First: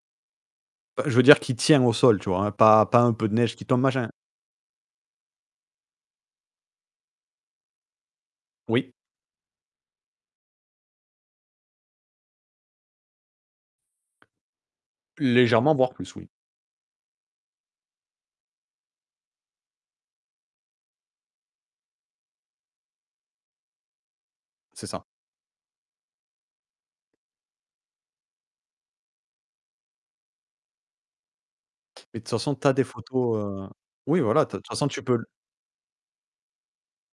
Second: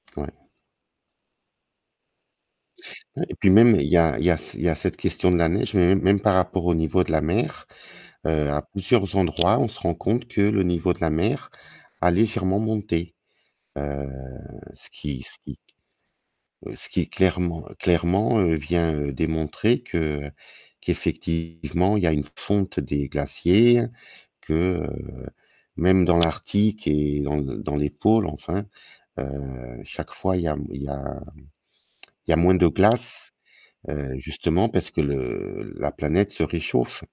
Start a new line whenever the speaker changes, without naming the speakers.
Ouais.
Heu, je veux dire qui tient au sol, tu vois? Pas pas un
Ouais
peu de
et puis
neige qui
même
tombe
il y
machin
a il y a s il y a cette question de la neige, mais mê même par rapport au niveau de la mer, heu, à
Oui.
plusieurs endroits, on se rend compte que le niveau de la mer a légèrement monté. Heu, ce qui ce qui,
Légèrement, voire plus, oui.
heu, ce qui clairement clairement, heu, vient, heu, démontrer que qu'effectivement il y a une fonte des glaciers, que,
C'est ça.
heu, même dans l'Arctique et dans le dans les pôles enfin, heu, chaque fois il y a m il y a
Et de toute
il y a
façon,
moins de
tu as des
glace,
photos, heu
heu,
oui, voilà, tu as de
justement
toute façon,
parce que
tu peux le
le la planète se réchauffe.